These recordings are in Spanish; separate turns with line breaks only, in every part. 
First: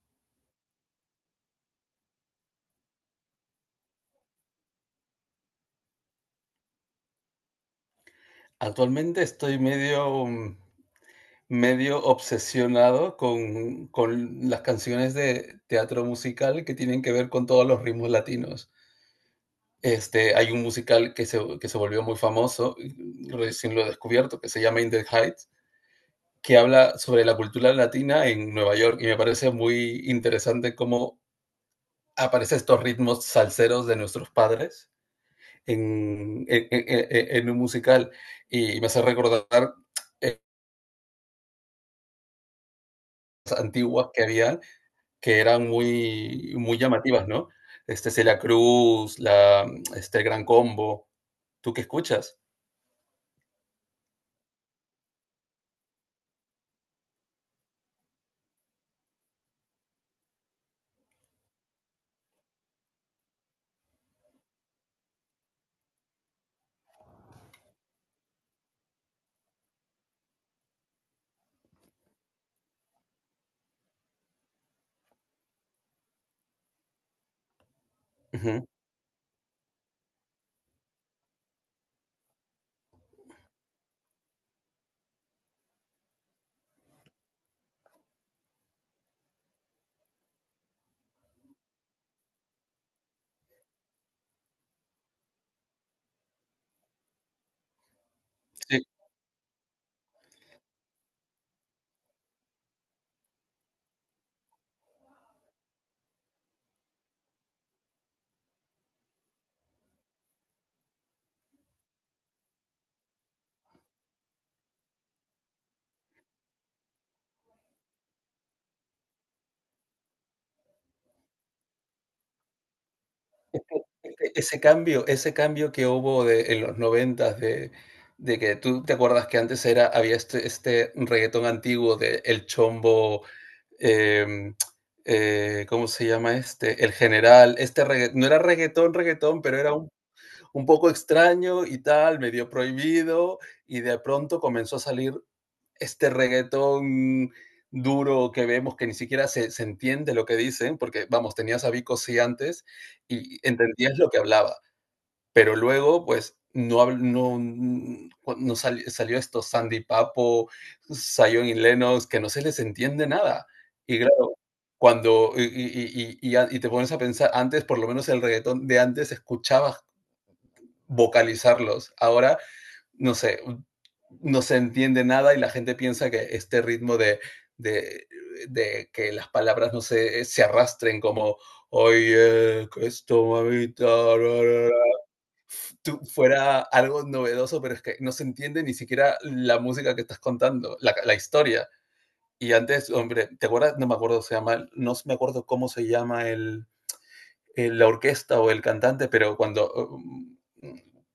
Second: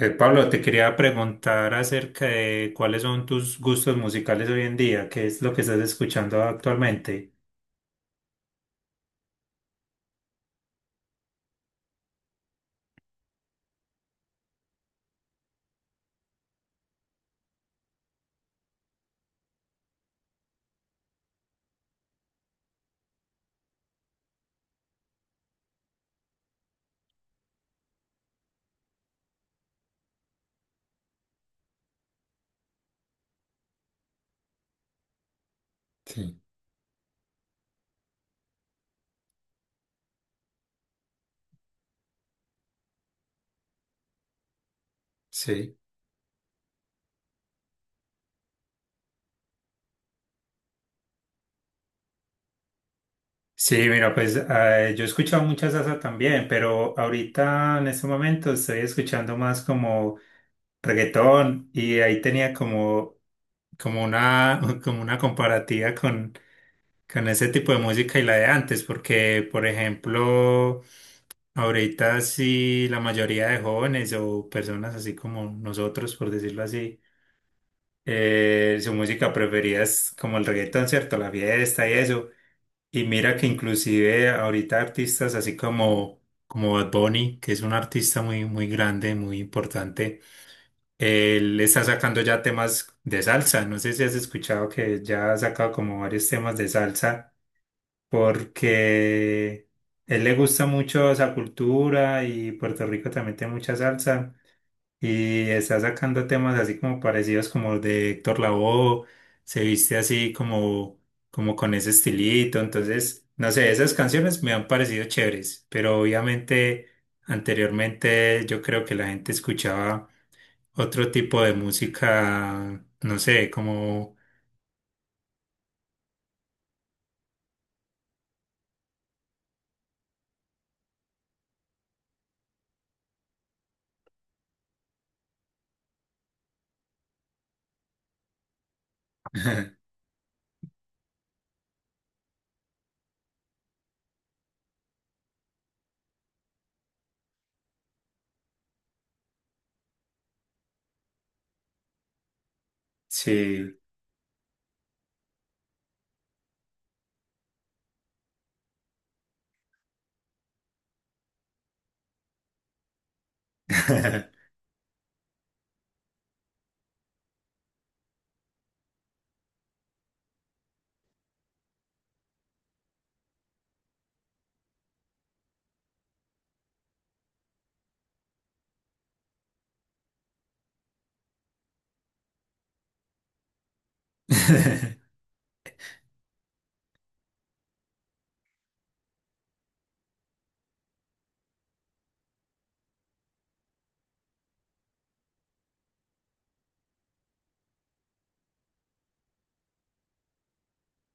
Pablo, te quería preguntar acerca de cuáles son tus gustos musicales hoy en día, qué es lo que estás escuchando actualmente.
Actualmente estoy medio, medio obsesionado con las canciones de teatro musical que tienen que ver con todos los ritmos latinos. Hay un musical que se volvió muy famoso, y recién lo he descubierto, que se llama In the Heights, que habla sobre la cultura latina en Nueva York, y me parece muy interesante cómo aparecen estos ritmos salseros de nuestros padres
Sí,
en un musical, y me hace recordar épocas antiguas que había que eran
sí.
muy, muy llamativas, ¿no? Celia Cruz, la, el Gran Combo. ¿Tú qué escuchas?
Sí, mira, pues yo he escuchado mucha salsa también, pero ahorita en este momento estoy escuchando más como reggaetón y ahí tenía como, como una, como una comparativa con ese tipo de música y la de antes, porque, por ejemplo, ahorita sí, la mayoría de jóvenes o personas así como nosotros, por decirlo así,
Ujú,
su música preferida es como el reggaetón, ¿cierto? La fiesta y eso. Y mira que inclusive ahorita artistas así como, como Bad Bunny, que es un artista muy, muy grande, muy importante, él está sacando ya temas de salsa. No sé si has escuchado que ya ha sacado como varios temas de salsa
sí.
porque él le gusta mucho esa cultura y Puerto Rico también tiene mucha salsa y está sacando temas así como parecidos como de Héctor Lavoe, se viste así como, como con ese estilito, entonces, no sé, esas canciones me han parecido chéveres, pero obviamente anteriormente yo creo que la gente escuchaba otro tipo de música, no sé, como...
Ese cambio que hubo de, en los noventas de que tú te acuerdas que antes era, había este, este reggaetón antiguo de El Chombo, em, ¿cómo se llama este? El General, no era reggaetón, reggaetón, pero era un poco extraño y tal, medio prohibido, y de pronto comenzó a salir este reggaetón duro que vemos que ni siquiera se, se entiende lo que dicen, porque vamos, tenías a Vico sí antes y
Sí.
entendías lo que hablaba, pero luego pues no, no, salió esto Sandy Papo, Zion y Lennox, que no se les entiende nada. Y claro, cuando y te pones a pensar, antes por lo menos el reggaetón de antes escuchabas vocalizarlos, ahora no sé, no se entiende nada y la gente piensa que este ritmo de, de que las palabras no se, se arrastren como, oye, que esto, mamita, bla, bla, bla", fuera algo novedoso, pero es que no se entiende ni siquiera la música que estás contando, la historia. Y antes, hombre, ¿te acuerdas? No me acuerdo, se llama, no me acuerdo cómo se llama el, la orquesta o el cantante, pero cuando,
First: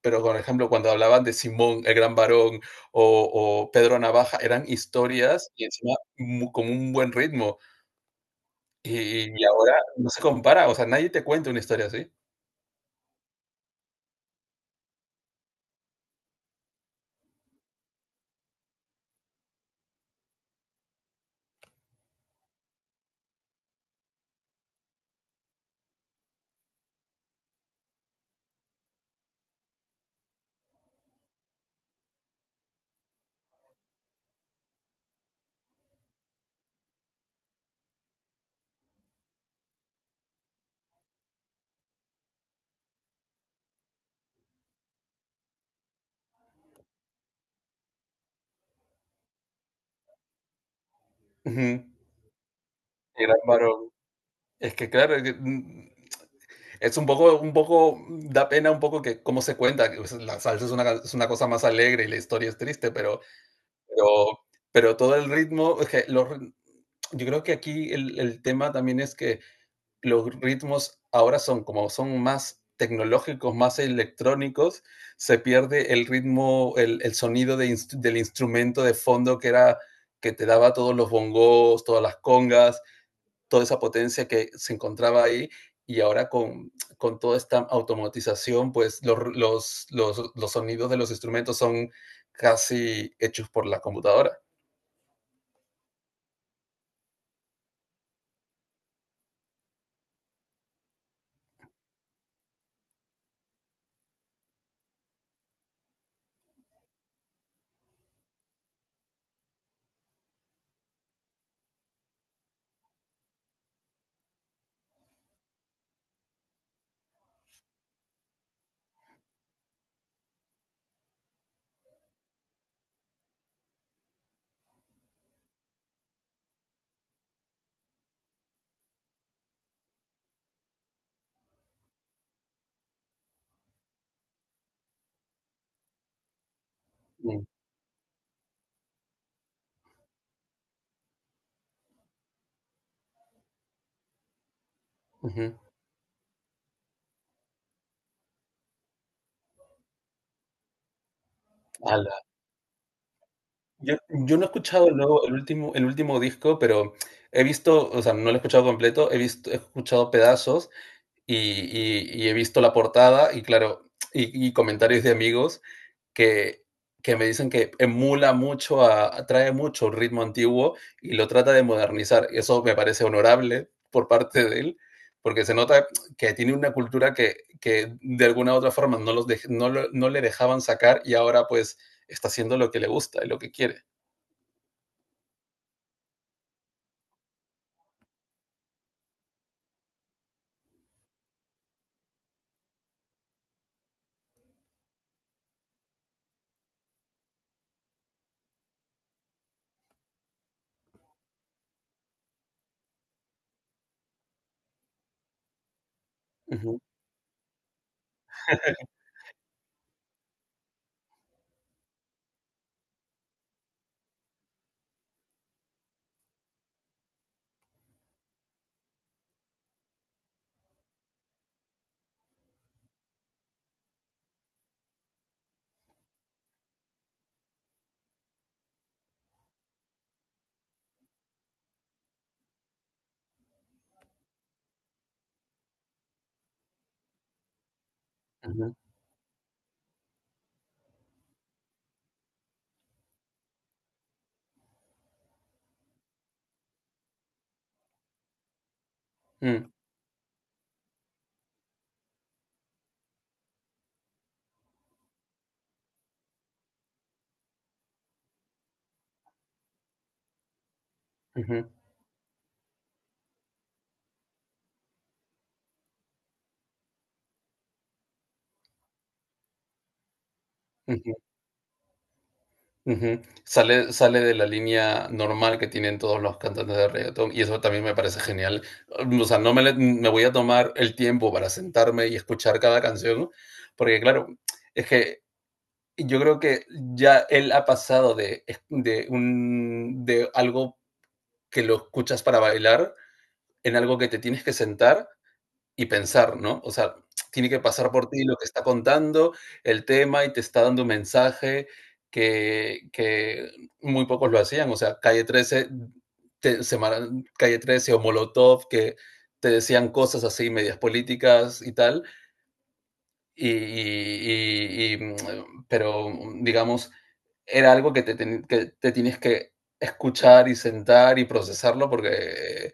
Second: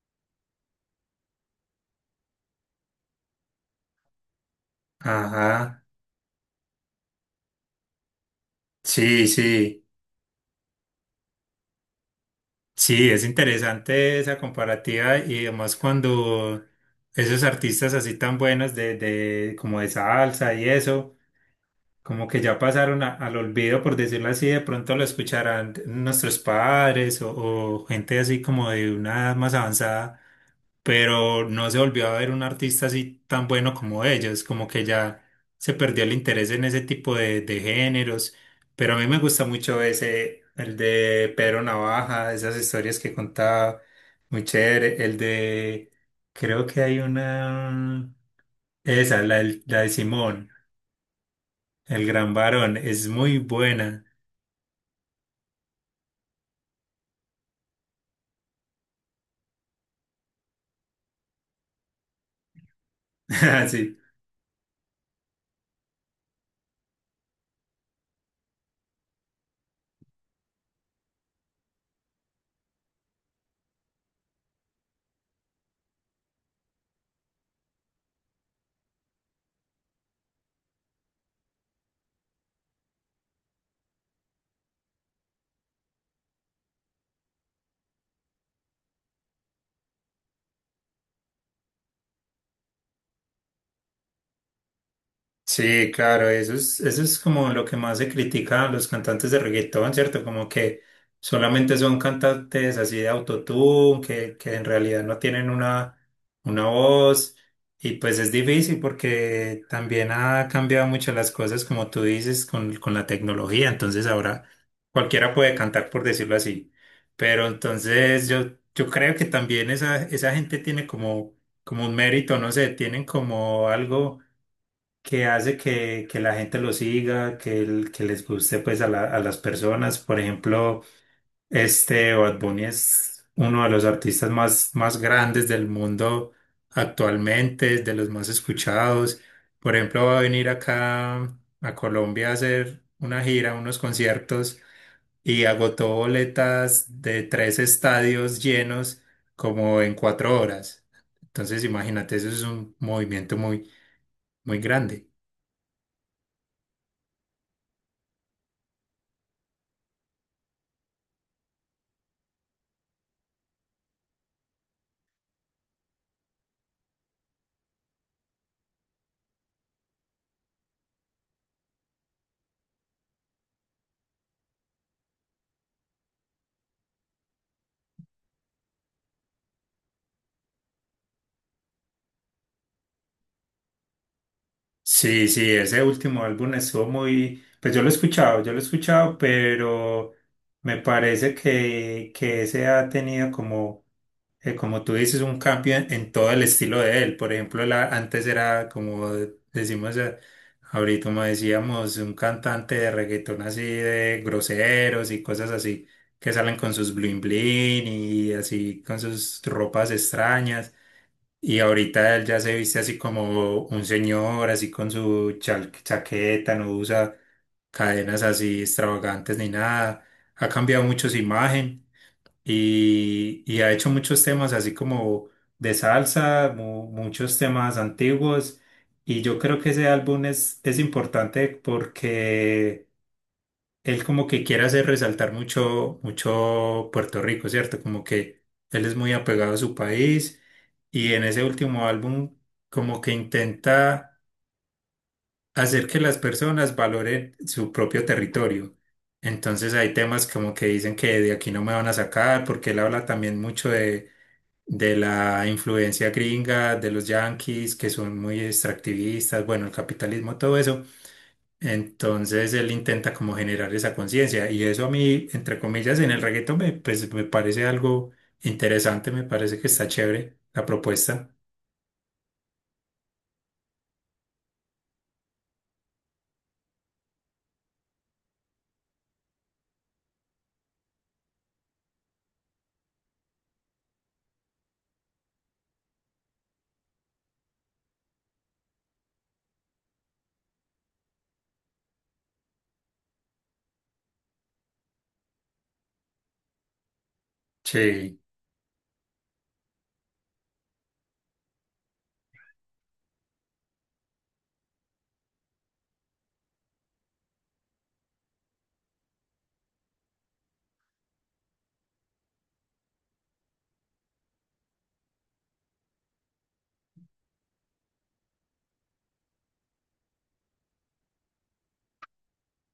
pero por ejemplo, cuando hablaban de Simón, el gran varón, o, o Pedro Navaja, eran historias y
Ajá.
encima con un buen ritmo.
Sí,
Y, ahora
sí,
no se compara, o sea, nadie te cuenta una historia así.
sí, es interesante esa comparativa y además cuando esos artistas así tan buenos de como de salsa y eso como que ya pasaron a- al olvido, por decirlo así, de pronto lo escucharán nuestros padres o gente así como de una edad más avanzada, pero no se volvió a ver un artista así tan bueno como ellos, como que ya se perdió el interés en ese tipo de géneros, pero a mí me gusta mucho ese, el de Pedro Navaja, esas historias que contaba, muy chévere, el de, creo que hay una, esa, la, del- la de Simón.
Ujú.
El gran varón es
El
muy
gran varón.
buena.
Es que claro, es que, es un poco, da pena un poco que cómo se cuenta, que, pues, la salsa es una, es una cosa más alegre y la historia es triste, pero
Sí.
Pero todo el ritmo, es que los yo creo que aquí el tema también es que los ritmos ahora son como son más tecnológicos, más electrónicos, se pierde el ritmo, el sonido de ins del instrumento de fondo que era que te daba todos los bongos, todas las congas, toda esa potencia que se encontraba ahí. Y ahora con toda esta automatización, pues los sonidos de los instrumentos son casi hechos por la computadora.
Sí, claro, eso es como lo que más se critica a los cantantes de reggaetón, ¿cierto? Como que solamente son cantantes así de autotune, que en realidad no tienen una voz. Y pues es difícil porque también ha cambiado mucho las cosas, como tú dices, con la tecnología. Entonces ahora cualquiera puede cantar, por decirlo así. Pero entonces yo creo que también esa gente tiene como, como un mérito, no sé, tienen como algo que hace que la gente lo siga, que, el- que les guste pues a, la- a las personas. Por ejemplo, este Bad Bunny es uno de los artistas más, más grandes del mundo
Mm,
actualmente, de los más escuchados. Por ejemplo, va a venir acá a Colombia a hacer una gira, unos conciertos y
ujú.
agotó boletas de 3 estadios llenos como en 4 horas. Entonces, imagínate,
Ala.
eso es un movimiento muy,
Yo no he
muy
escuchado
grande.
luego el último disco, pero he visto, o sea, no lo he escuchado completo, he visto he escuchado pedazos y y he visto la portada y claro, y comentarios de amigos que, que me dicen que emula mucho, a, atrae mucho el ritmo antiguo y lo trata de modernizar. Eso me parece honorable por parte de él, porque se nota que tiene una cultura que de alguna u otra forma no, los de, no, lo, no le dejaban sacar y ahora pues está haciendo lo que le gusta y lo que quiere.
Sí, sí, ese último álbum estuvo muy, pues yo lo he escuchado, pero me parece que ese ha tenido como, como tú dices, un cambio en todo el estilo de él. Por ejemplo, la, antes era como decimos ahorita, como decíamos, un cantante de reggaetón así de groseros y cosas así, que salen
Ujú.
con
Ujú.
sus bling bling y así con sus ropas extrañas. Y ahorita él ya se viste así como un señor, así con su chal- chaqueta, no usa cadenas así extravagantes ni nada. Ha cambiado mucho su imagen y ha hecho muchos temas así como de salsa, mu- muchos temas antiguos. Y yo creo que ese álbum es importante porque él como que quiere hacer resaltar mucho, mucho Puerto Rico, ¿cierto? Como que él es muy apegado a su país y en ese último álbum como que intenta hacer que las personas valoren su propio territorio.
Mm.
Entonces hay temas como que dicen que de aquí no me van a sacar, porque él habla también mucho de la influencia gringa, de los yanquis, que son muy extractivistas, bueno, el capitalismo, todo eso.
Ujú.
Entonces él intenta como generar esa conciencia y eso a mí, entre comillas, en el reggaetón me, pues, me parece algo interesante, me parece que está chévere la
Ujú.
propuesta.
Ujú. Sale, sale de la línea normal que tienen todos los cantantes de reggaetón y eso también me parece genial. O sea, no me, me voy a tomar el tiempo para sentarme y escuchar cada canción, porque claro, es que yo creo que ya él ha pasado de, de, un, de algo que lo escuchas para bailar en algo que te tienes que sentar y pensar, ¿no? O sea, tiene que pasar por
Sí,
ti lo que está contando, el tema, y te está dando un mensaje que muy pocos lo hacían. O sea, Calle 13, te- Semana- Calle 13 o Molotov, que te decían cosas así, medias políticas y tal. Pero, digamos, era algo que te, que te tienes que escuchar y sentar y procesarlo porque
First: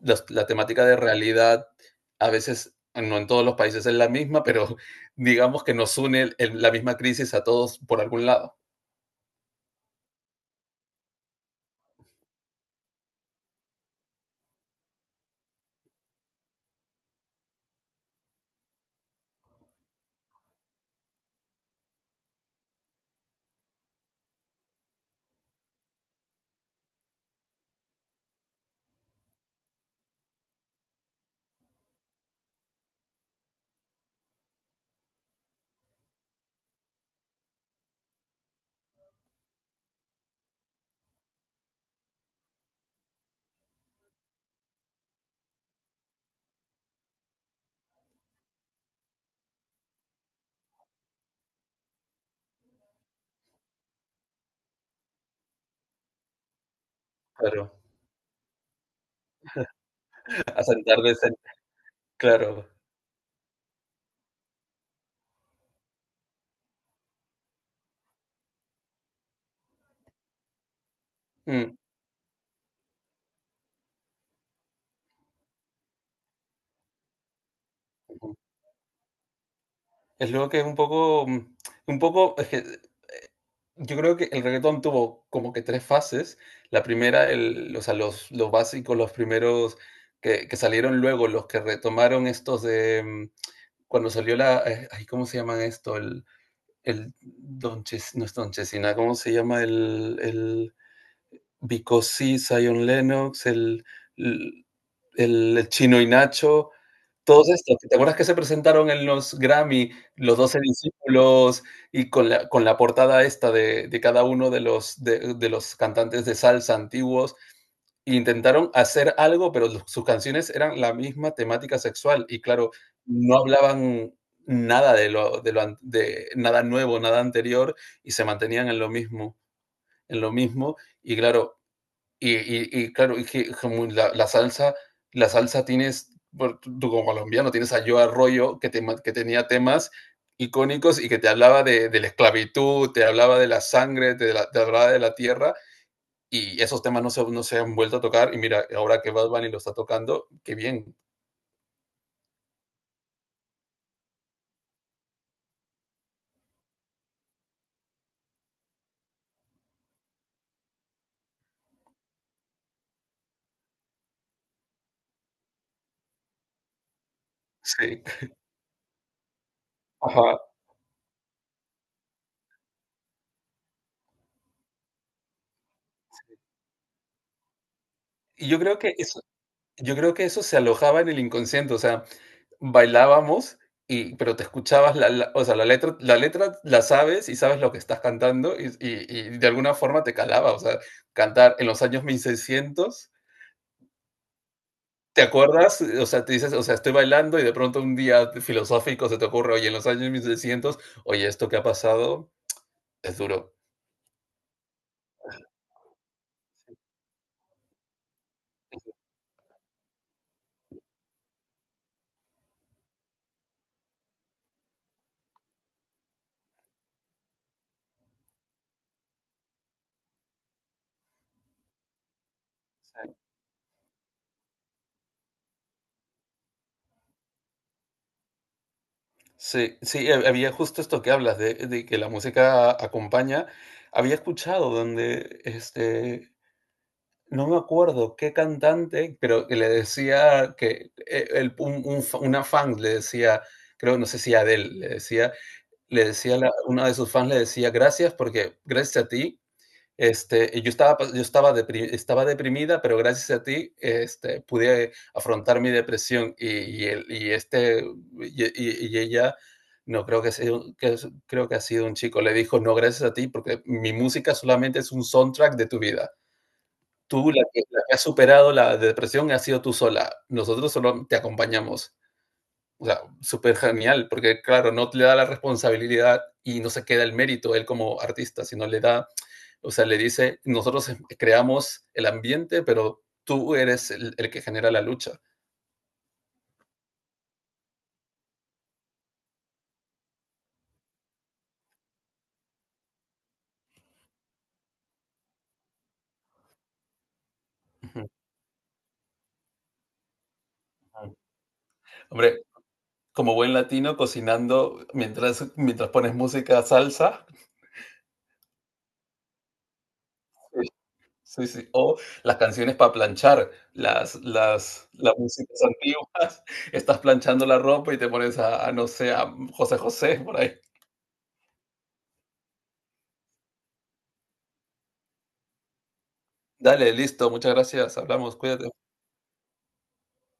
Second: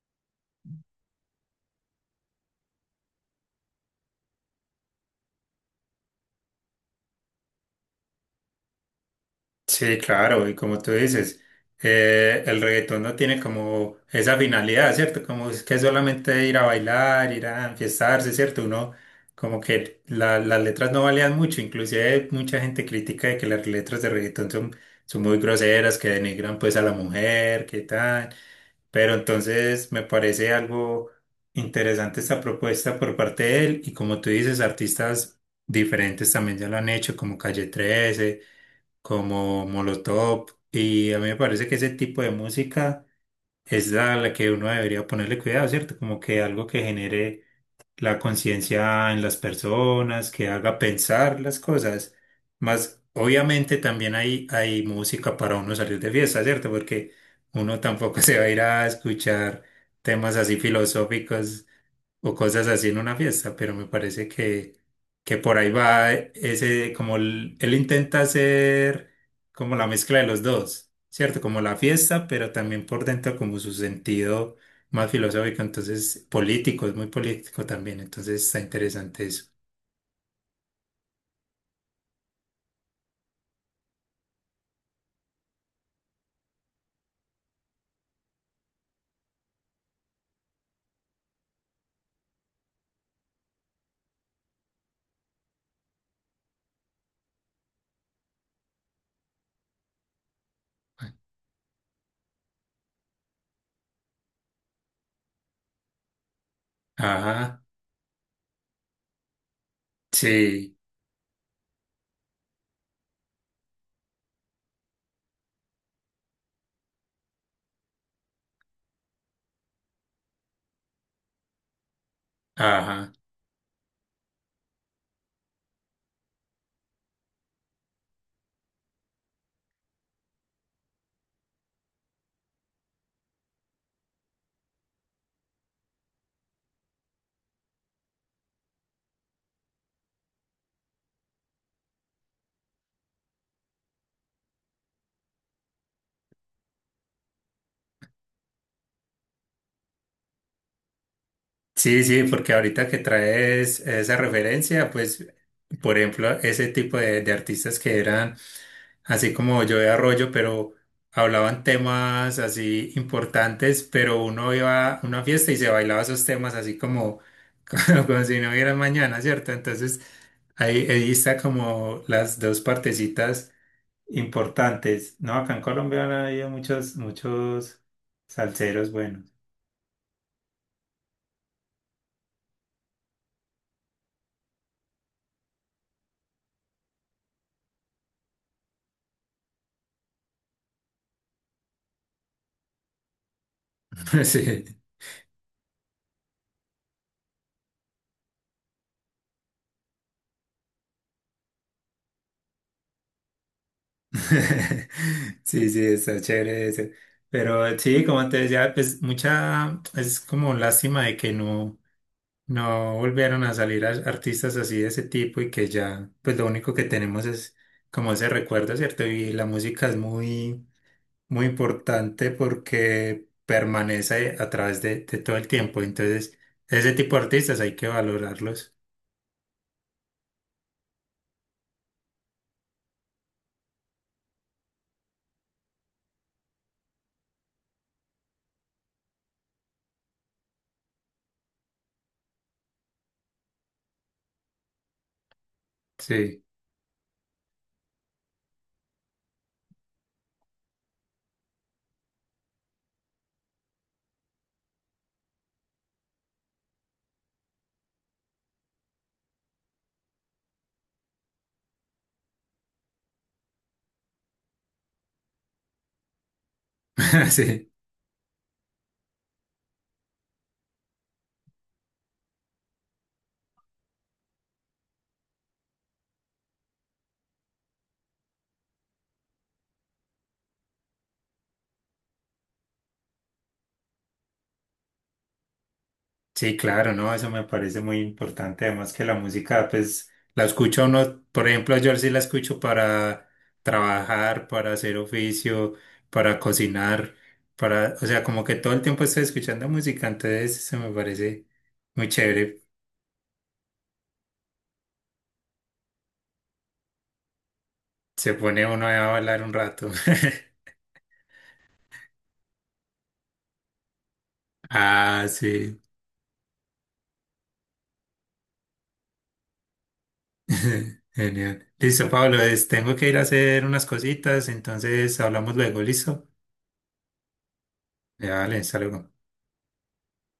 la temática de realidad a veces, no en todos los países es la misma, pero digamos que nos une la misma crisis a todos por algún lado.
sí, claro, y como tú dices, el reggaetón no tiene como esa finalidad, ¿cierto? Como es que solamente ir a bailar, ir a enfiestarse, ¿cierto? Uno como que la- las letras no valían mucho, inclusive mucha gente critica de que las letras de reggaetón son, son muy groseras, que denigran pues a la mujer, que tal. Pero entonces me parece algo interesante esta propuesta por parte de él y como tú dices, artistas diferentes también ya lo han hecho, como Calle 13, como Molotov y a mí me parece que ese tipo de música es la, la que uno debería ponerle cuidado, ¿cierto? Como que algo que genere la conciencia en las personas, que haga pensar las cosas. Más, obviamente también hay música para uno salir de fiesta, ¿cierto? Porque
Claro,
uno tampoco se va a ir a escuchar temas así
a sentar de sen-
filosóficos o
claro.
cosas así en una fiesta, pero me parece que por ahí va ese, como el- él intenta hacer como la mezcla de los dos, ¿cierto? Como la
Mm,
fiesta, pero también por dentro como su sentido más filosófico, entonces político, es muy político también, entonces está interesante eso.
Es lo que es un poco, un poco, es que yo creo que el reggaetón tuvo como que tres fases. La primera, el, o sea, los básicos, los primeros que salieron luego, los que retomaron estos de cuando salió la, ¿cómo se llaman esto? El, no es Don Chesina, ¿cómo se llama? El Bicosí, Zion Lennox, el, el Chino y Nacho, todos
Ajá,
estos. ¿Te acuerdas que se presentaron en los Grammy, los 12
sí,
discípulos, y con la portada esta de cada uno de los cantantes de salsa antiguos? Intentaron hacer algo, pero sus canciones eran la misma temática sexual y claro,
ajá.
no hablaban nada de lo, de lo de nada nuevo, nada anterior y se mantenían en lo mismo y claro, claro, y que como la, la salsa tienes, tú como colombiano tienes a Yo Arroyo que, que tenía temas icónicos y que te hablaba de la esclavitud, te hablaba de la sangre, te, te hablaba de la tierra y esos temas no se, no se han vuelto a tocar. Y mira, ahora que Bad Bunny lo está tocando, qué bien.
Sí, sí, porque ahorita que traes esa referencia, pues, por ejemplo, ese tipo de artistas que eran así como yo de Arroyo, pero hablaban temas así importantes, pero uno iba a una fiesta y se bailaba esos temas así como,
Sí.
como, como si no hubiera mañana, ¿cierto? Entonces,
Ajá.
ahí, ahí está como las dos partecitas importantes. No, acá en Colombia han habido muchos, muchos
Y yo creo
salseros
que eso,
buenos.
yo creo que eso se alojaba en el inconsciente. O sea, bailábamos, y, pero te escuchabas la, o sea, la letra, la letra la sabes y sabes lo que estás cantando de alguna forma te calaba. O sea, cantar en los años 1600.
Sí.
¿Te acuerdas? O sea, te dices, o sea, estoy bailando y de pronto un día filosófico se te ocurre, oye, en los años 1600 oye, esto que ha pasado es duro.
Sí, sí, está chévere ese. Pero sí, como te decía, pues mucha, es como lástima de que no, no volvieron a salir a- artistas así de ese tipo y que ya, pues lo único que tenemos es como ese recuerdo, ¿cierto? Y la música es muy, muy importante porque permanece a través de todo el tiempo. Entonces, ese tipo de artistas hay que valorarlos.
Sí, sí, había justo esto que hablas de que la música acompaña. Había escuchado donde, no me acuerdo qué cantante, pero que le decía que el, una fan le decía, creo, no sé si Adele, le decía,
Sí,
una de sus fans le decía, gracias porque gracias a ti yo estaba, estaba deprimida, pero gracias a ti pude afrontar mi depresión y ella, no creo que, sea, creo que ha sido un chico, le dijo, no, gracias a ti, porque mi música solamente es un soundtrack de tu vida. Tú,
sí.
la que has superado la depresión, has sido tú sola. Nosotros solo te acompañamos. O sea, súper genial, porque claro, no te le da la responsabilidad y no se queda el mérito él como artista, sino le da o sea, le dice, nosotros creamos el ambiente, pero tú eres el que genera la lucha.
Sí, claro, no, eso me parece muy importante. Además que la música, pues, la escucha uno, por ejemplo, yo sí la escucho para trabajar, para hacer oficio, para cocinar, para, o
Uh-huh.
sea, como que todo el tiempo estoy escuchando música, entonces eso me parece muy
Hombre,
chévere.
como buen latino, cocinando mientras, mientras pones música salsa.
Se pone uno a bailar un rato.
Sí, sí. O las canciones para planchar, las
Ah,
músicas
sí.
antiguas. Estás planchando la ropa y te pones a, no sé, a José José por ahí.
Genial. Listo, Pablo, es- tengo que ir a hacer unas cositas, entonces hablamos luego, ¿listo?
Dale, listo, muchas gracias.
Ya,
Hablamos,
vale,
cuídate.
hasta luego.